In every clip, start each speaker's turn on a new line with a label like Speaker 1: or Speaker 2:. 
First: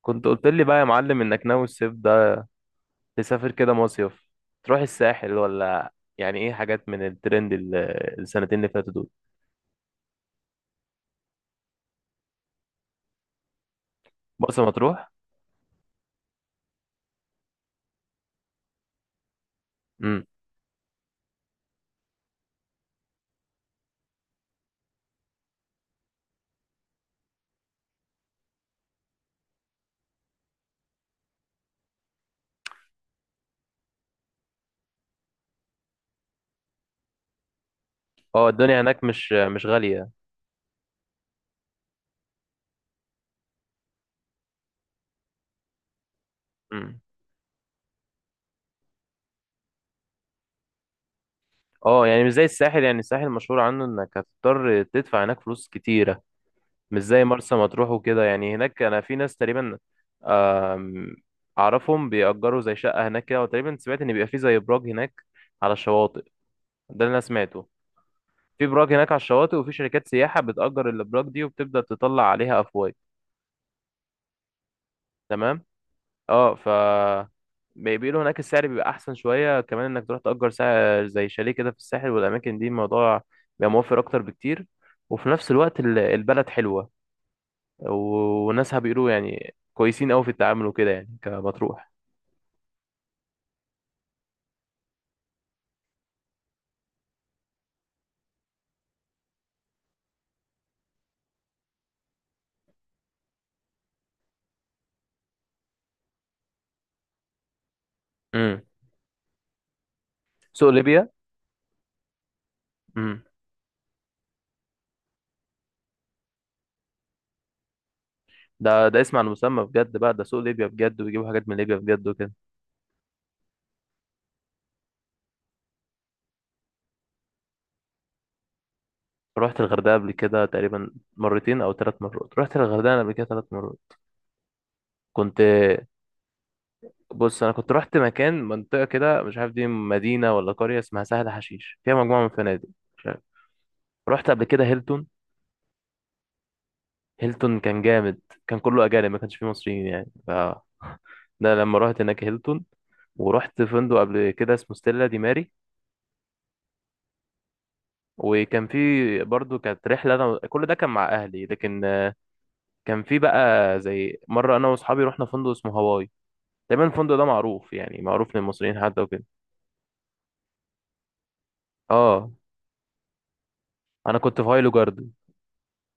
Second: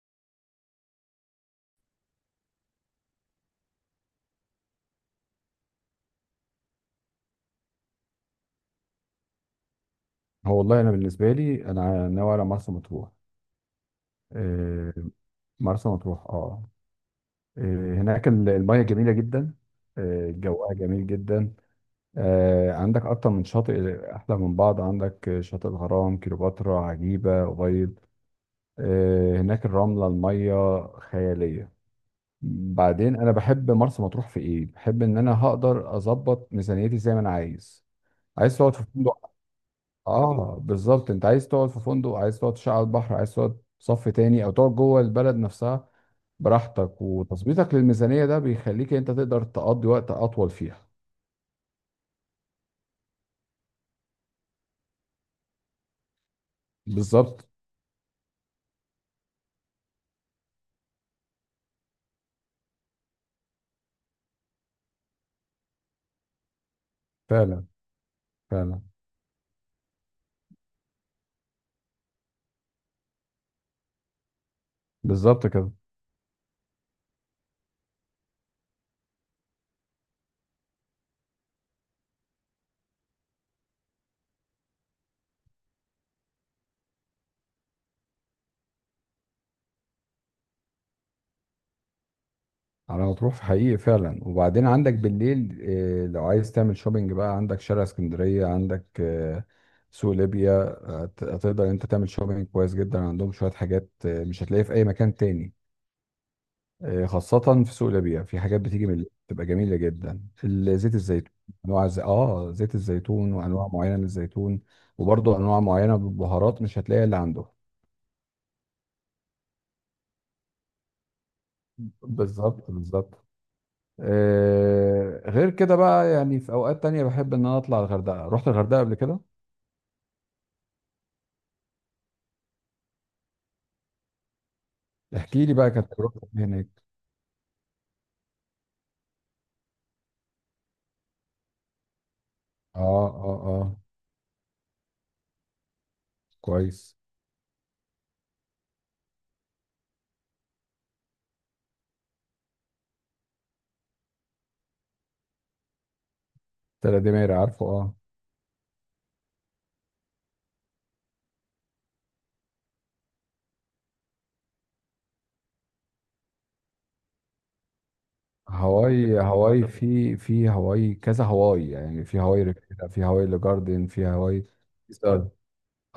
Speaker 1: كنت قلت لي بقى يا معلم انك ناوي الصيف ده تسافر كده مصيف، تروح الساحل، ولا يعني ايه حاجات من الترند السنتين اللي فاتوا دول؟
Speaker 2: هو والله انا بالنسبه لي انا ناوي على مرسى مطروح.
Speaker 1: مرسى
Speaker 2: آه،
Speaker 1: مطروح.
Speaker 2: مرسى مطروح اه. هناك المياه جميله جدا.
Speaker 1: امم.
Speaker 2: جوها جميل جدا. عندك اكتر من شاطئ احلى من بعض، عندك شاطئ الغرام، كليوباترا، عجيبه، أبيض. هناك الرمله المياه خياليه. بعدين انا بحب مرسى مطروح في ايه؟ بحب ان انا هقدر اظبط ميزانيتي زي ما انا عايز.
Speaker 1: اه،
Speaker 2: عايز تقعد
Speaker 1: الدنيا
Speaker 2: في
Speaker 1: هناك
Speaker 2: فندق؟
Speaker 1: مش غالية.
Speaker 2: اه بالظبط، انت عايز تقعد في فندق، عايز تقعد تشعل على البحر، عايز تقعد صف تاني او تقعد جوه البلد نفسها
Speaker 1: امم.
Speaker 2: براحتك، وتظبيطك للميزانية ده بيخليك انت تقدر تقضي وقت اطول فيها.
Speaker 1: اه، يعني مش زي الساحل، يعني الساحل مشهور عنه انك هتضطر تدفع هناك فلوس كتيرة، مش زي
Speaker 2: بالظبط.
Speaker 1: مرسى مطروح وكده يعني. هناك انا في ناس تقريبا آم، اعرفهم بيأجروا زي شقة هناك كده، وتقريبا سمعت ان بيبقى في زي ابراج هناك على الشواطئ. ده اللي انا
Speaker 2: فعلا،
Speaker 1: سمعته. في
Speaker 2: فعلا.
Speaker 1: براك هناك على الشواطئ، وفي شركات سياحة بتأجر الأبراج دي وبتبدأ تطلع عليها أفواج.
Speaker 2: بالظبط
Speaker 1: تمام.
Speaker 2: كده.
Speaker 1: اه، ف بيقولوا هناك السعر بيبقى أحسن شوية كمان، إنك تروح تأجر سعر زي شاليه كده في الساحل والأماكن دي، الموضوع بيبقى موفر أكتر بكتير. وفي نفس الوقت البلد حلوة، وناسها بيقولوا يعني كويسين أوي في التعامل وكده يعني، كمطروح.
Speaker 2: على ما تروح في حقيقي فعلا. وبعدين عندك بالليل إيه؟ لو عايز تعمل شوبينج بقى، عندك شارع اسكندرية، عندك سوق ليبيا. هتقدر انت تعمل شوبينج كويس جدا، عندهم شوية حاجات مش هتلاقيها في اي مكان تاني. خاصة في سوق الأبيع، في حاجات
Speaker 1: امم.
Speaker 2: بتيجي من بتبقى جميلة جدا،
Speaker 1: سوق
Speaker 2: زيت
Speaker 1: ليبيا.
Speaker 2: الزيتون. أنواع ز... آه زيت
Speaker 1: امم.
Speaker 2: الزيتون وأنواع معينة من الزيتون. وبرضه أنواع معينة من البهارات مش هتلاقيها اللي عنده.
Speaker 1: ده اسم على المسمى بجد بقى، ده سوق ليبيا بجد، ويجيبوا حاجات من ليبيا بجد وكده.
Speaker 2: بالظبط، بالظبط. آه غير كده بقى، يعني في أوقات تانية بحب إن أنا أطلع الغردقة. رحت الغردقة قبل كده.
Speaker 1: رحت الغردقة قبل كده تقريبا مرتين أو ثلاث مرات، رحت الغردقة قبل كده ثلاث مرات. كنت،
Speaker 2: احكي لي بقى، كانت تجربتك هناك.
Speaker 1: بص، أنا كنت رحت مكان، منطقة كده مش عارف دي مدينة ولا قرية، اسمها سهل حشيش، فيها مجموعة من الفنادق.
Speaker 2: آه
Speaker 1: مش عارف.
Speaker 2: آه آه.
Speaker 1: رحت قبل كده هيلتون.
Speaker 2: كويس.
Speaker 1: هيلتون كان جامد، كان كله أجانب، ما كانش فيه مصريين يعني، ف ده لما رحت هناك هيلتون. ورحت فندق قبل كده اسمه ستيلا دي ماري،
Speaker 2: تلات دمير، عارفه، آه.
Speaker 1: وكان في، برضو كانت رحلة، أنا كل ده كان مع أهلي، لكن كان في بقى زي مرة أنا وأصحابي رحنا فندق اسمه هواي. دايما الفندق ده معروف، يعني معروف للمصريين حتى
Speaker 2: هواي،
Speaker 1: وكده.
Speaker 2: هواي، في في هواي كذا، هواي يعني في
Speaker 1: اه،
Speaker 2: هواي ريفيرا، في هواي لجاردن، في
Speaker 1: انا كنت في
Speaker 2: هواي
Speaker 1: هايلو جاردن،
Speaker 2: ستار. اه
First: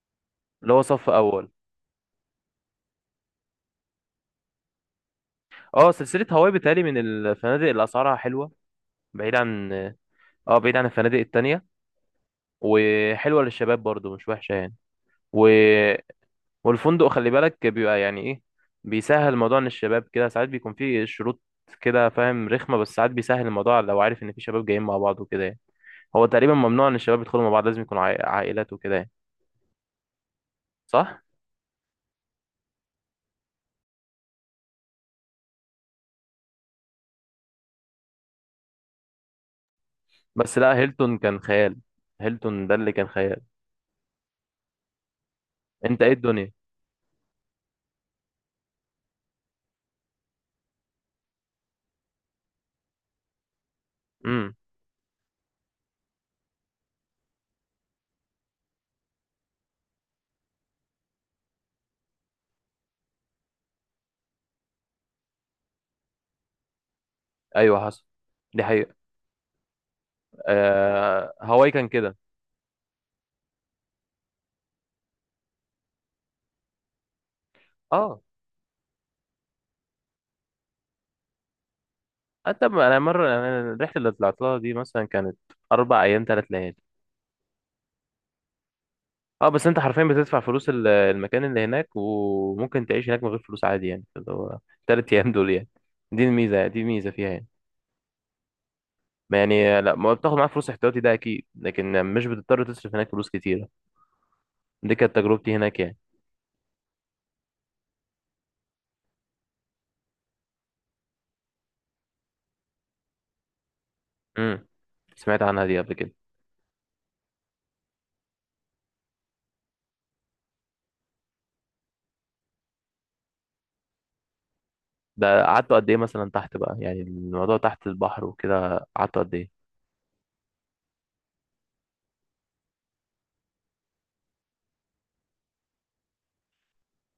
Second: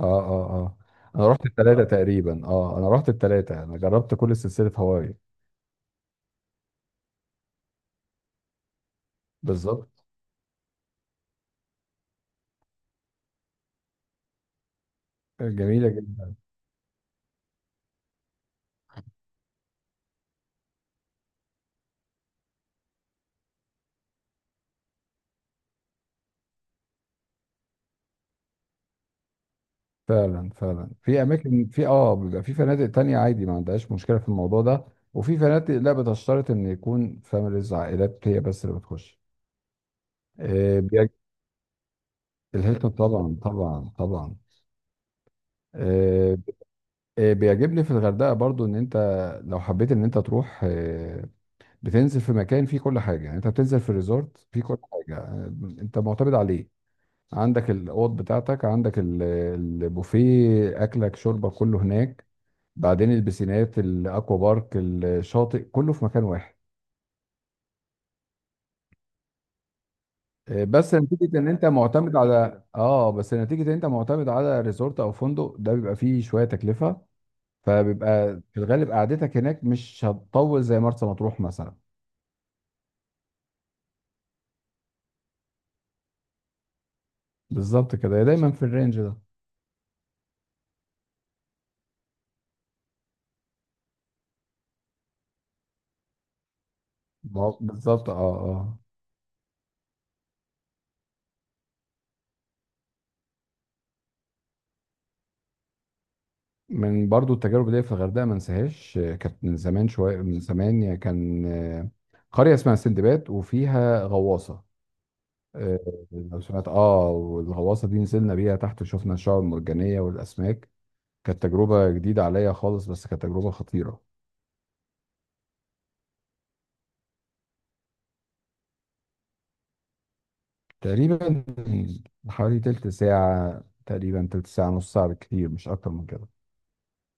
Speaker 2: اه
Speaker 1: اللي
Speaker 2: اه.
Speaker 1: هو صف
Speaker 2: انا رحت
Speaker 1: اول.
Speaker 2: التلاتة تقريبا، اه انا رحت التلاتة، انا جربت كل سلسلة هواي.
Speaker 1: اه، سلسله هواي بتهيألي من الفنادق اللي اسعارها حلوه، بعيد عن،
Speaker 2: بالظبط.
Speaker 1: اه، بعيد عن الفنادق التانية، وحلوه للشباب برضو، مش وحشه يعني. و...
Speaker 2: جميلة جدا.
Speaker 1: والفندق خلي بالك بيبقى يعني ايه، بيسهل موضوع ان الشباب كده. ساعات بيكون فيه شروط كده، فاهم، رخمه، بس ساعات بيسهل الموضوع لو عارف ان في شباب جايين مع بعض وكده يعني. هو تقريبا ممنوع ان الشباب يدخلوا مع بعض، لازم يكونوا عائلات وكده يعني.
Speaker 2: فعلا، فعلا، في
Speaker 1: صح.
Speaker 2: اماكن، في اه بيبقى في فنادق تانية عادي ما عندهاش مشكلة في الموضوع ده. وفي فنادق لا، بتشترط ان يكون فاميليز، عائلات هي بس اللي بتخش.
Speaker 1: بس لا،
Speaker 2: آه بيج-
Speaker 1: هيلتون كان خيال. هيلتون ده اللي
Speaker 2: الهيلتون
Speaker 1: كان
Speaker 2: طبعا،
Speaker 1: خيال.
Speaker 2: طبعا، طبعا.
Speaker 1: انت ايه
Speaker 2: آه،
Speaker 1: الدنيا.
Speaker 2: بيعجبني في الغردقه برضو ان انت لو حبيت ان انت تروح، بتنزل في مكان فيه كل حاجه، يعني انت بتنزل في الريزورت
Speaker 1: امم.
Speaker 2: فيه كل حاجه، انت معتمد عليه. عندك الاوض بتاعتك، عندك البوفيه، اكلك شربك كله هناك. بعدين البسينات، الاكوا بارك، الشاطئ، كله في مكان واحد.
Speaker 1: ايوه، حصل، دي حقيقة. آه، هواي كان كده.
Speaker 2: بس نتيجه ان انت معتمد على ريزورت او فندق، ده بيبقى فيه شويه تكلفه.
Speaker 1: اه،
Speaker 2: فبيبقى في الغالب قعدتك هناك مش هتطول زي مرسى مطروح مثلا.
Speaker 1: حتى انا مرة، انا الرحلة اللي طلعت لها دي مثلا كانت اربع ايام ثلاث ليالي.
Speaker 2: بالظبط كده، هي دايما في الرينج ده.
Speaker 1: اه، بس انت حرفيا بتدفع فلوس المكان اللي هناك، وممكن تعيش هناك من غير فلوس عادي، يعني اللي هو ثلاث ايام دول يعني. دي الميزة فيها يعني.
Speaker 2: بالظبط اه. اه.
Speaker 1: ما، يعني لا، ما بتاخد معاك فلوس احتياطي ده اكيد، لكن مش بتضطر تصرف هناك فلوس كتيرة. دي كانت تجربتي هناك يعني.
Speaker 2: من برضو التجارب دي في الغردقه ما انساهاش، كانت من زمان شويه، من زمان يعني، كان قريه اسمها سندباد وفيها غواصه.
Speaker 1: امم. سمعت عنها دي
Speaker 2: آه،
Speaker 1: قبل كده.
Speaker 2: لو سمعت اه، والغواصه دي نزلنا بيها تحت، شفنا الشعاب المرجانيه والاسماك. كانت تجربه جديده عليا خالص، بس كانت تجربه خطيره.
Speaker 1: ده قعدتوا قد ايه مثلا تحت بقى، يعني الموضوع تحت البحر وكده، قعدتوا قد ايه؟
Speaker 2: تقريبا حوالي تلت ساعه، تقريبا تلت ساعه، نص ساعه بالكتير، مش اكتر من كده.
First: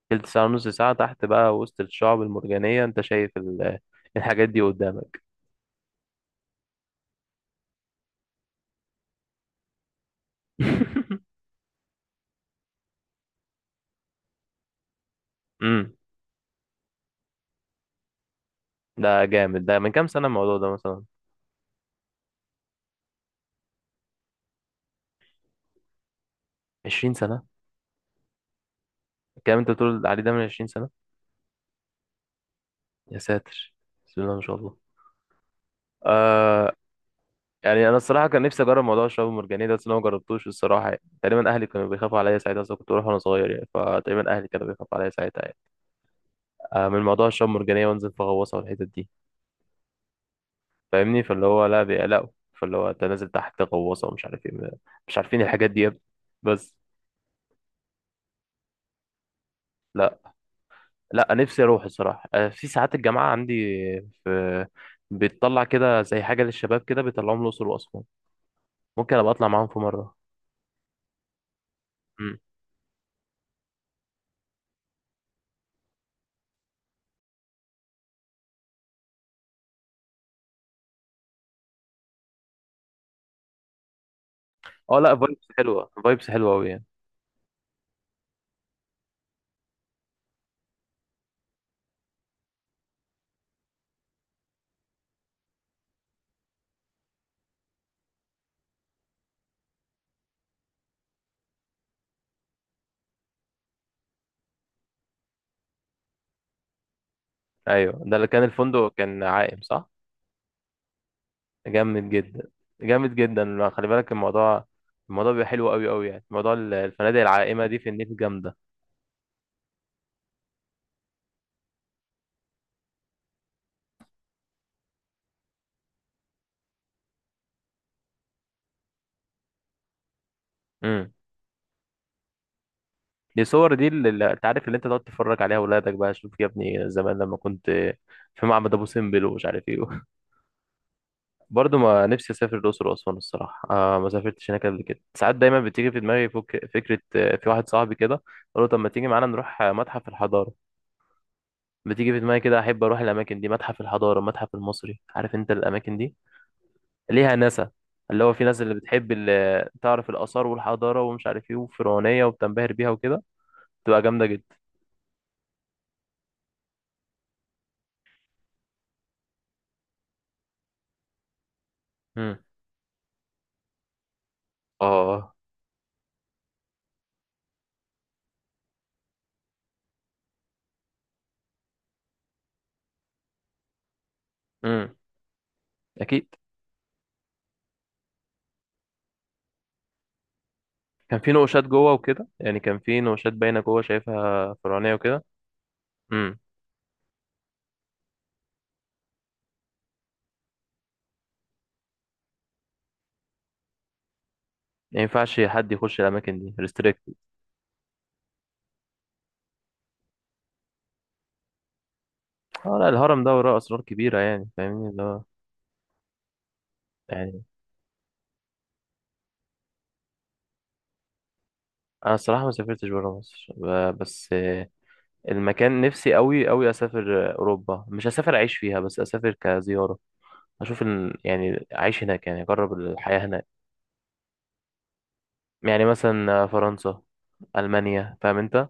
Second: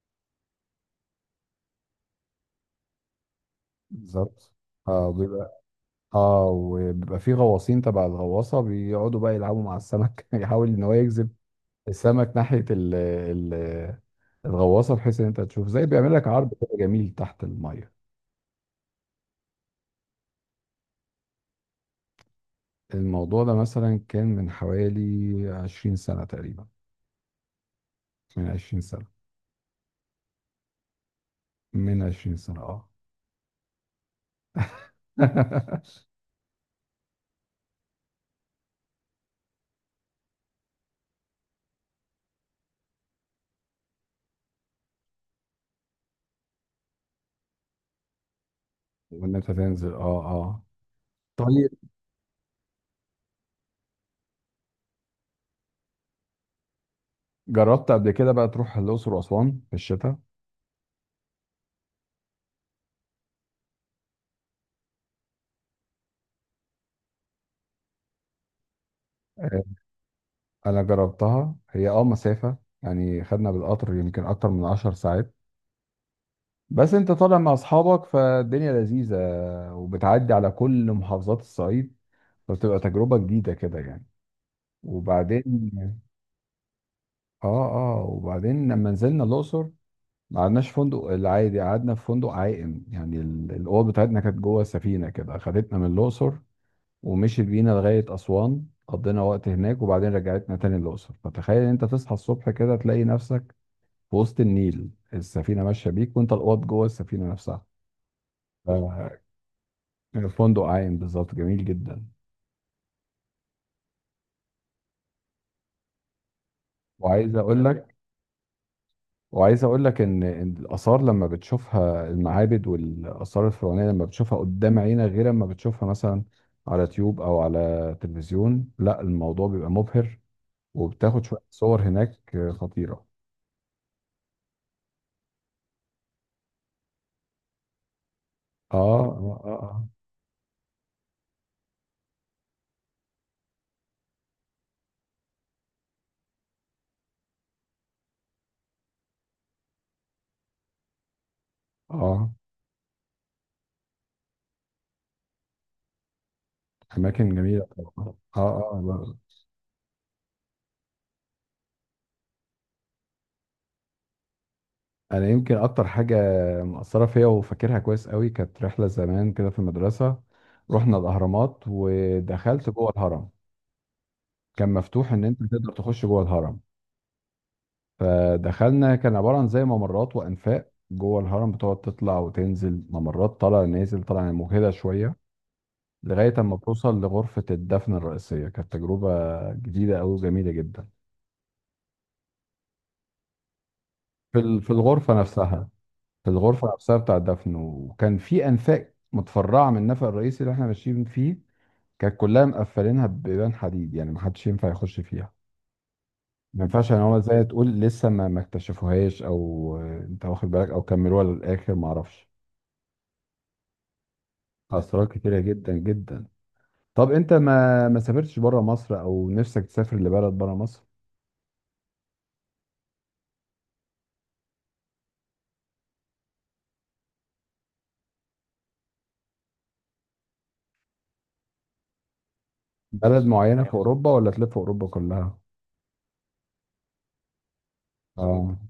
Speaker 1: تلت ساعة ونص ساعة تحت بقى وسط الشعب المرجانية، انت شايف الحاجات
Speaker 2: بالظبط.
Speaker 1: دي قدامك.
Speaker 2: اه. اه وبيبقى في غواصين تبع الغواصه بيقعدوا بقى يلعبوا مع السمك يحاول ان هو يجذب السمك ناحيه ال الغواصه، بحيث ان انت تشوف زي
Speaker 1: امم.
Speaker 2: بيعمل لك عرض كده جميل تحت الميه.
Speaker 1: ده جامد، ده من كام سنة الموضوع ده مثلا؟
Speaker 2: الموضوع ده مثلا كان من حوالي 20 سنه تقريبا،
Speaker 1: 20 سنة؟
Speaker 2: من 20 سنه،
Speaker 1: الكلام انت بتقول عليه ده من 20 سنة؟
Speaker 2: من 20 سنه اه.
Speaker 1: يا ساتر. بسم الله ما شاء الله. آه. يعني انا الصراحة كان نفسي اجرب موضوع الشعب المرجانية ده، بس انا ما جربتوش الصراحة يعني. تقريبا اهلي كانوا بيخافوا عليا ساعتها، اصلا كنت بروح وانا صغير يعني، فتقريبا اهلي كانوا بيخافوا عليا ساعتها يعني. آه، من موضوع الشعب المرجانية، وانزل في غواصة والحتت دي،
Speaker 2: وان انت تنزل اه اه.
Speaker 1: فاهمني، فاللي هو
Speaker 2: طيب،
Speaker 1: لا، بيقلقوا. فاللي هو انت نازل تحت غواصه ومش عارف ايه مش عارفين الحاجات دي يا ابني، بس.
Speaker 2: جربت قبل كده بقى تروح الاقصر واسوان في الشتاء؟
Speaker 1: لا. لا، نفسي اروح الصراحه. أنا في ساعات الجامعه عندي في، بتطلع كده زي حاجه للشباب كده، بيطلعوهم الاقصر واسوان. ممكن ابقى اطلع معاهم في
Speaker 2: آه،
Speaker 1: مره.
Speaker 2: انا جربتها، هي اه
Speaker 1: امم.
Speaker 2: مسافه يعني، خدنا بالقطر يمكن اكتر من 10 ساعات. بس انت طالع مع اصحابك فالدنيا لذيذة، وبتعدي على كل محافظات الصعيد، فبتبقى تجربة جديدة كده يعني.
Speaker 1: اه، لا، فايبس حلوه،
Speaker 2: وبعدين
Speaker 1: فايبس حلوه قوي يعني.
Speaker 2: اه، اه وبعدين لما نزلنا الاقصر ما قعدناش فندق العادي، قعدنا في فندق عائم، يعني الاوض بتاعتنا كانت جوه السفينة كده، خدتنا من الاقصر ومشيت بينا لغاية اسوان، قضينا وقت هناك وبعدين رجعتنا تاني الاقصر. فتخيل ان انت تصحى الصبح كده تلاقي نفسك في وسط النيل، السفينة ماشية بيك وانت الاوض جوه السفينة نفسها.
Speaker 1: ايوه، ده اللي كان، الفندق كان عائم، صح.
Speaker 2: فندق عايم بالظبط، جميل جدا.
Speaker 1: جامد جدا، جامد جدا. لا، خلي بالك الموضوع، الموضوع بيبقى حلو قوي قوي يعني. موضوع الفنادق
Speaker 2: وعايز
Speaker 1: العائمه
Speaker 2: اقول آه،
Speaker 1: دي في
Speaker 2: لك
Speaker 1: النيل جامده.
Speaker 2: وعايز اقول لك ان إن الاثار لما بتشوفها، المعابد والاثار الفرعونيه لما بتشوفها قدام عينك، غير لما بتشوفها مثلا على يوتيوب او على تلفزيون. لا الموضوع بيبقى مبهر.
Speaker 1: امم.
Speaker 2: وبتاخد شويه صور هناك خطيره.
Speaker 1: دي الصور دي، اللي انت عارف، اللي انت تقعد تتفرج عليها اولادك بقى، شوف يا ابني زمان لما كنت في معبد
Speaker 2: اه
Speaker 1: ابو سمبل
Speaker 2: اه
Speaker 1: ومش عارف ايه.
Speaker 2: اه.
Speaker 1: برضه ما، نفسي اسافر الاقصر واسوان الصراحه، آه، ما سافرتش هناك قبل كده. ساعات دايما بتيجي في دماغي فكره، في واحد صاحبي كده قال له طب ما تيجي معانا نروح متحف الحضاره.
Speaker 2: اه
Speaker 1: بتيجي في دماغي كده، احب اروح الاماكن دي، متحف الحضاره، المتحف المصري، عارف انت الاماكن دي
Speaker 2: اماكن
Speaker 1: ليها
Speaker 2: جميله
Speaker 1: ناسا،
Speaker 2: طبعا.
Speaker 1: اللي هو في ناس اللي
Speaker 2: اه اه
Speaker 1: بتحب،
Speaker 2: لا.
Speaker 1: اللي تعرف الاثار والحضاره ومش عارف ايه وفرعونيه وبتنبهر بيها وكده، تبقى جامده جدا.
Speaker 2: انا يمكن اكتر حاجه مأثره فيا وفاكرها كويس قوي، كانت رحله زمان كده في المدرسه، رحنا الاهرامات
Speaker 1: امم.
Speaker 2: ودخلت جوه الهرم. كان مفتوح ان
Speaker 1: اه.
Speaker 2: انت تقدر تخش جوه الهرم. فدخلنا، كان عباره عن زي ممرات وانفاق جوه الهرم، بتقعد تطلع وتنزل ممرات، طالع نازل طالع، مجهده
Speaker 1: امم.
Speaker 2: شويه،
Speaker 1: اكيد.
Speaker 2: لغايه اما بتوصل لغرفه الدفن الرئيسيه. كانت تجربه جديده قوي وجميله جدا.
Speaker 1: كان في نقوشات جوه وكده يعني؟ كان في نقوشات باينه جوه،
Speaker 2: في
Speaker 1: شايفها فرعونيه وكده. امم.
Speaker 2: الغرفه نفسها بتاع الدفن. وكان في انفاق متفرعه من النفق الرئيسي اللي احنا ماشيين فيه، كانت كلها مقفلينها ببيبان حديد يعني محدش ينفع يخش
Speaker 1: ما
Speaker 2: فيها.
Speaker 1: ينفعش حد يخش الاماكن دي،
Speaker 2: ما ينفعش يعني،
Speaker 1: ريستريكتد.
Speaker 2: هو زي تقول لسه ما اكتشفوهاش، او آه، انت واخد بالك، او كملوها للاخر ما اعرفش.
Speaker 1: اه، لا الهرم ده وراه اسرار كبيره يعني، فاهمني اللي
Speaker 2: اسرار
Speaker 1: هو.
Speaker 2: كتيره جدا جدا. طب انت
Speaker 1: يعني،
Speaker 2: ما سافرتش بره مصر، او نفسك تسافر لبلد بره مصر؟
Speaker 1: انا الصراحه ما سافرتش بره مصر، بس، المكان نفسي قوي قوي اسافر، اوروبا. مش اسافر اعيش فيها، بس اسافر كزياره، اشوف يعني اعيش هناك يعني، اجرب
Speaker 2: بلد
Speaker 1: الحياه هناك.
Speaker 2: معينه في اوروبا ولا تلف اوروبا كلها؟
Speaker 1: يعني مثلا فرنسا، المانيا، فاهم
Speaker 2: اه
Speaker 1: انت.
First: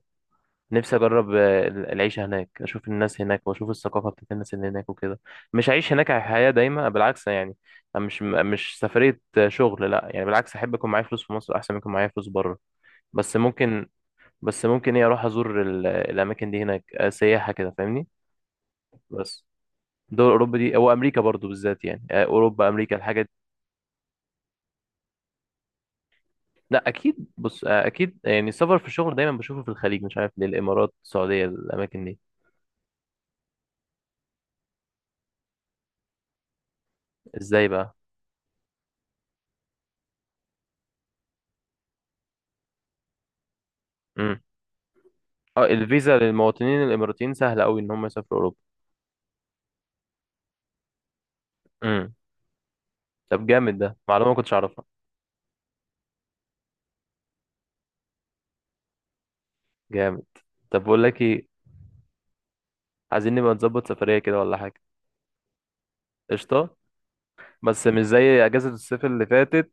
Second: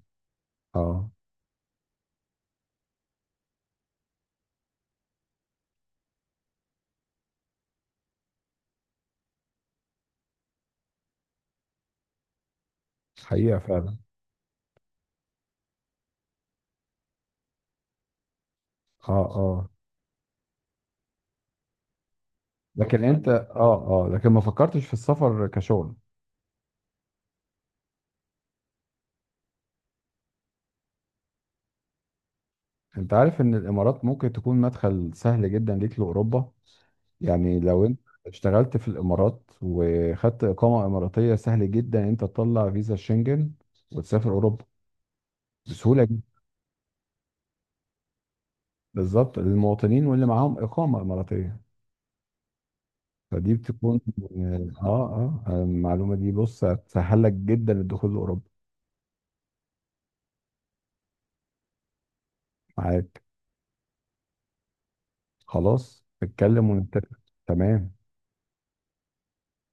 Speaker 1: نفسي
Speaker 2: اه.
Speaker 1: اجرب العيشه هناك، اشوف الناس هناك، واشوف الثقافه بتاعت الناس اللي هناك وكده. مش هعيش هناك حياه دايمه بالعكس يعني. أنا مش سفريه شغل لا يعني. بالعكس، احب يكون معايا فلوس في مصر احسن من يكون معايا فلوس بره. بس
Speaker 2: حقيقه
Speaker 1: ممكن،
Speaker 2: فعلا.
Speaker 1: بس ممكن ايه، اروح ازور الاماكن دي هناك، سياحه كده، فاهمني،
Speaker 2: اه
Speaker 1: بس.
Speaker 2: اه.
Speaker 1: دول اوروبا دي او امريكا برضو بالذات يعني، اوروبا، امريكا،
Speaker 2: لكن
Speaker 1: الحاجات
Speaker 2: انت
Speaker 1: دي.
Speaker 2: اه اه لكن ما فكرتش في السفر كشغل؟
Speaker 1: لا اكيد، بص، اكيد يعني السفر في الشغل دايما بشوفه في الخليج، مش عارف ليه، الامارات، السعوديه، الاماكن دي.
Speaker 2: انت عارف ان الامارات ممكن تكون مدخل سهل جدا ليك لاوروبا؟ يعني
Speaker 1: ازاي
Speaker 2: لو
Speaker 1: بقى؟
Speaker 2: انت اشتغلت في الامارات وخدت اقامه اماراتيه، سهل جدا انت تطلع فيزا شنجن وتسافر
Speaker 1: إمم.
Speaker 2: اوروبا.
Speaker 1: اه،
Speaker 2: بسهوله
Speaker 1: الفيزا
Speaker 2: جدا.
Speaker 1: للمواطنين الاماراتيين سهله قوي ان هم يسافروا اوروبا.
Speaker 2: بالظبط، للمواطنين واللي معاهم اقامه اماراتيه.
Speaker 1: امم. طب
Speaker 2: فدي
Speaker 1: جامد، ده
Speaker 2: بتكون
Speaker 1: معلومه ما كنتش اعرفها.
Speaker 2: اه، اه المعلومه دي بص هتسهل لك جدا الدخول لاوروبا.
Speaker 1: جامد. طب بقول لك ايه،
Speaker 2: معاك.
Speaker 1: عايزين نبقى نظبط سفريه كده ولا حاجه؟
Speaker 2: خلاص
Speaker 1: قشطه.
Speaker 2: نتكلم ونتفق.
Speaker 1: بس
Speaker 2: تمام.
Speaker 1: مش زي اجازه الصيف اللي فاتت،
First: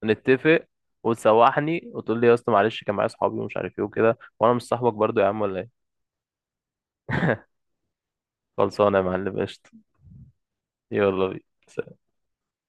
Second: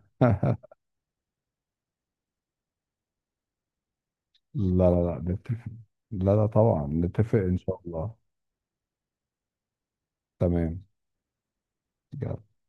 Speaker 2: لا.
Speaker 1: نتفق، وتسوحني وتقول لي يا اسطى معلش كان معايا اصحابي ومش عارف ايه وكده، وانا مش
Speaker 2: لا
Speaker 1: صاحبك
Speaker 2: لا
Speaker 1: برضو يا عم ولا
Speaker 2: نتفق،
Speaker 1: ايه.
Speaker 2: لا لا طبعا نتفق ان شاء الله.
Speaker 1: خلصانه يا معلم، قشطه.
Speaker 2: تمام.
Speaker 1: يلا بينا.
Speaker 2: يلا.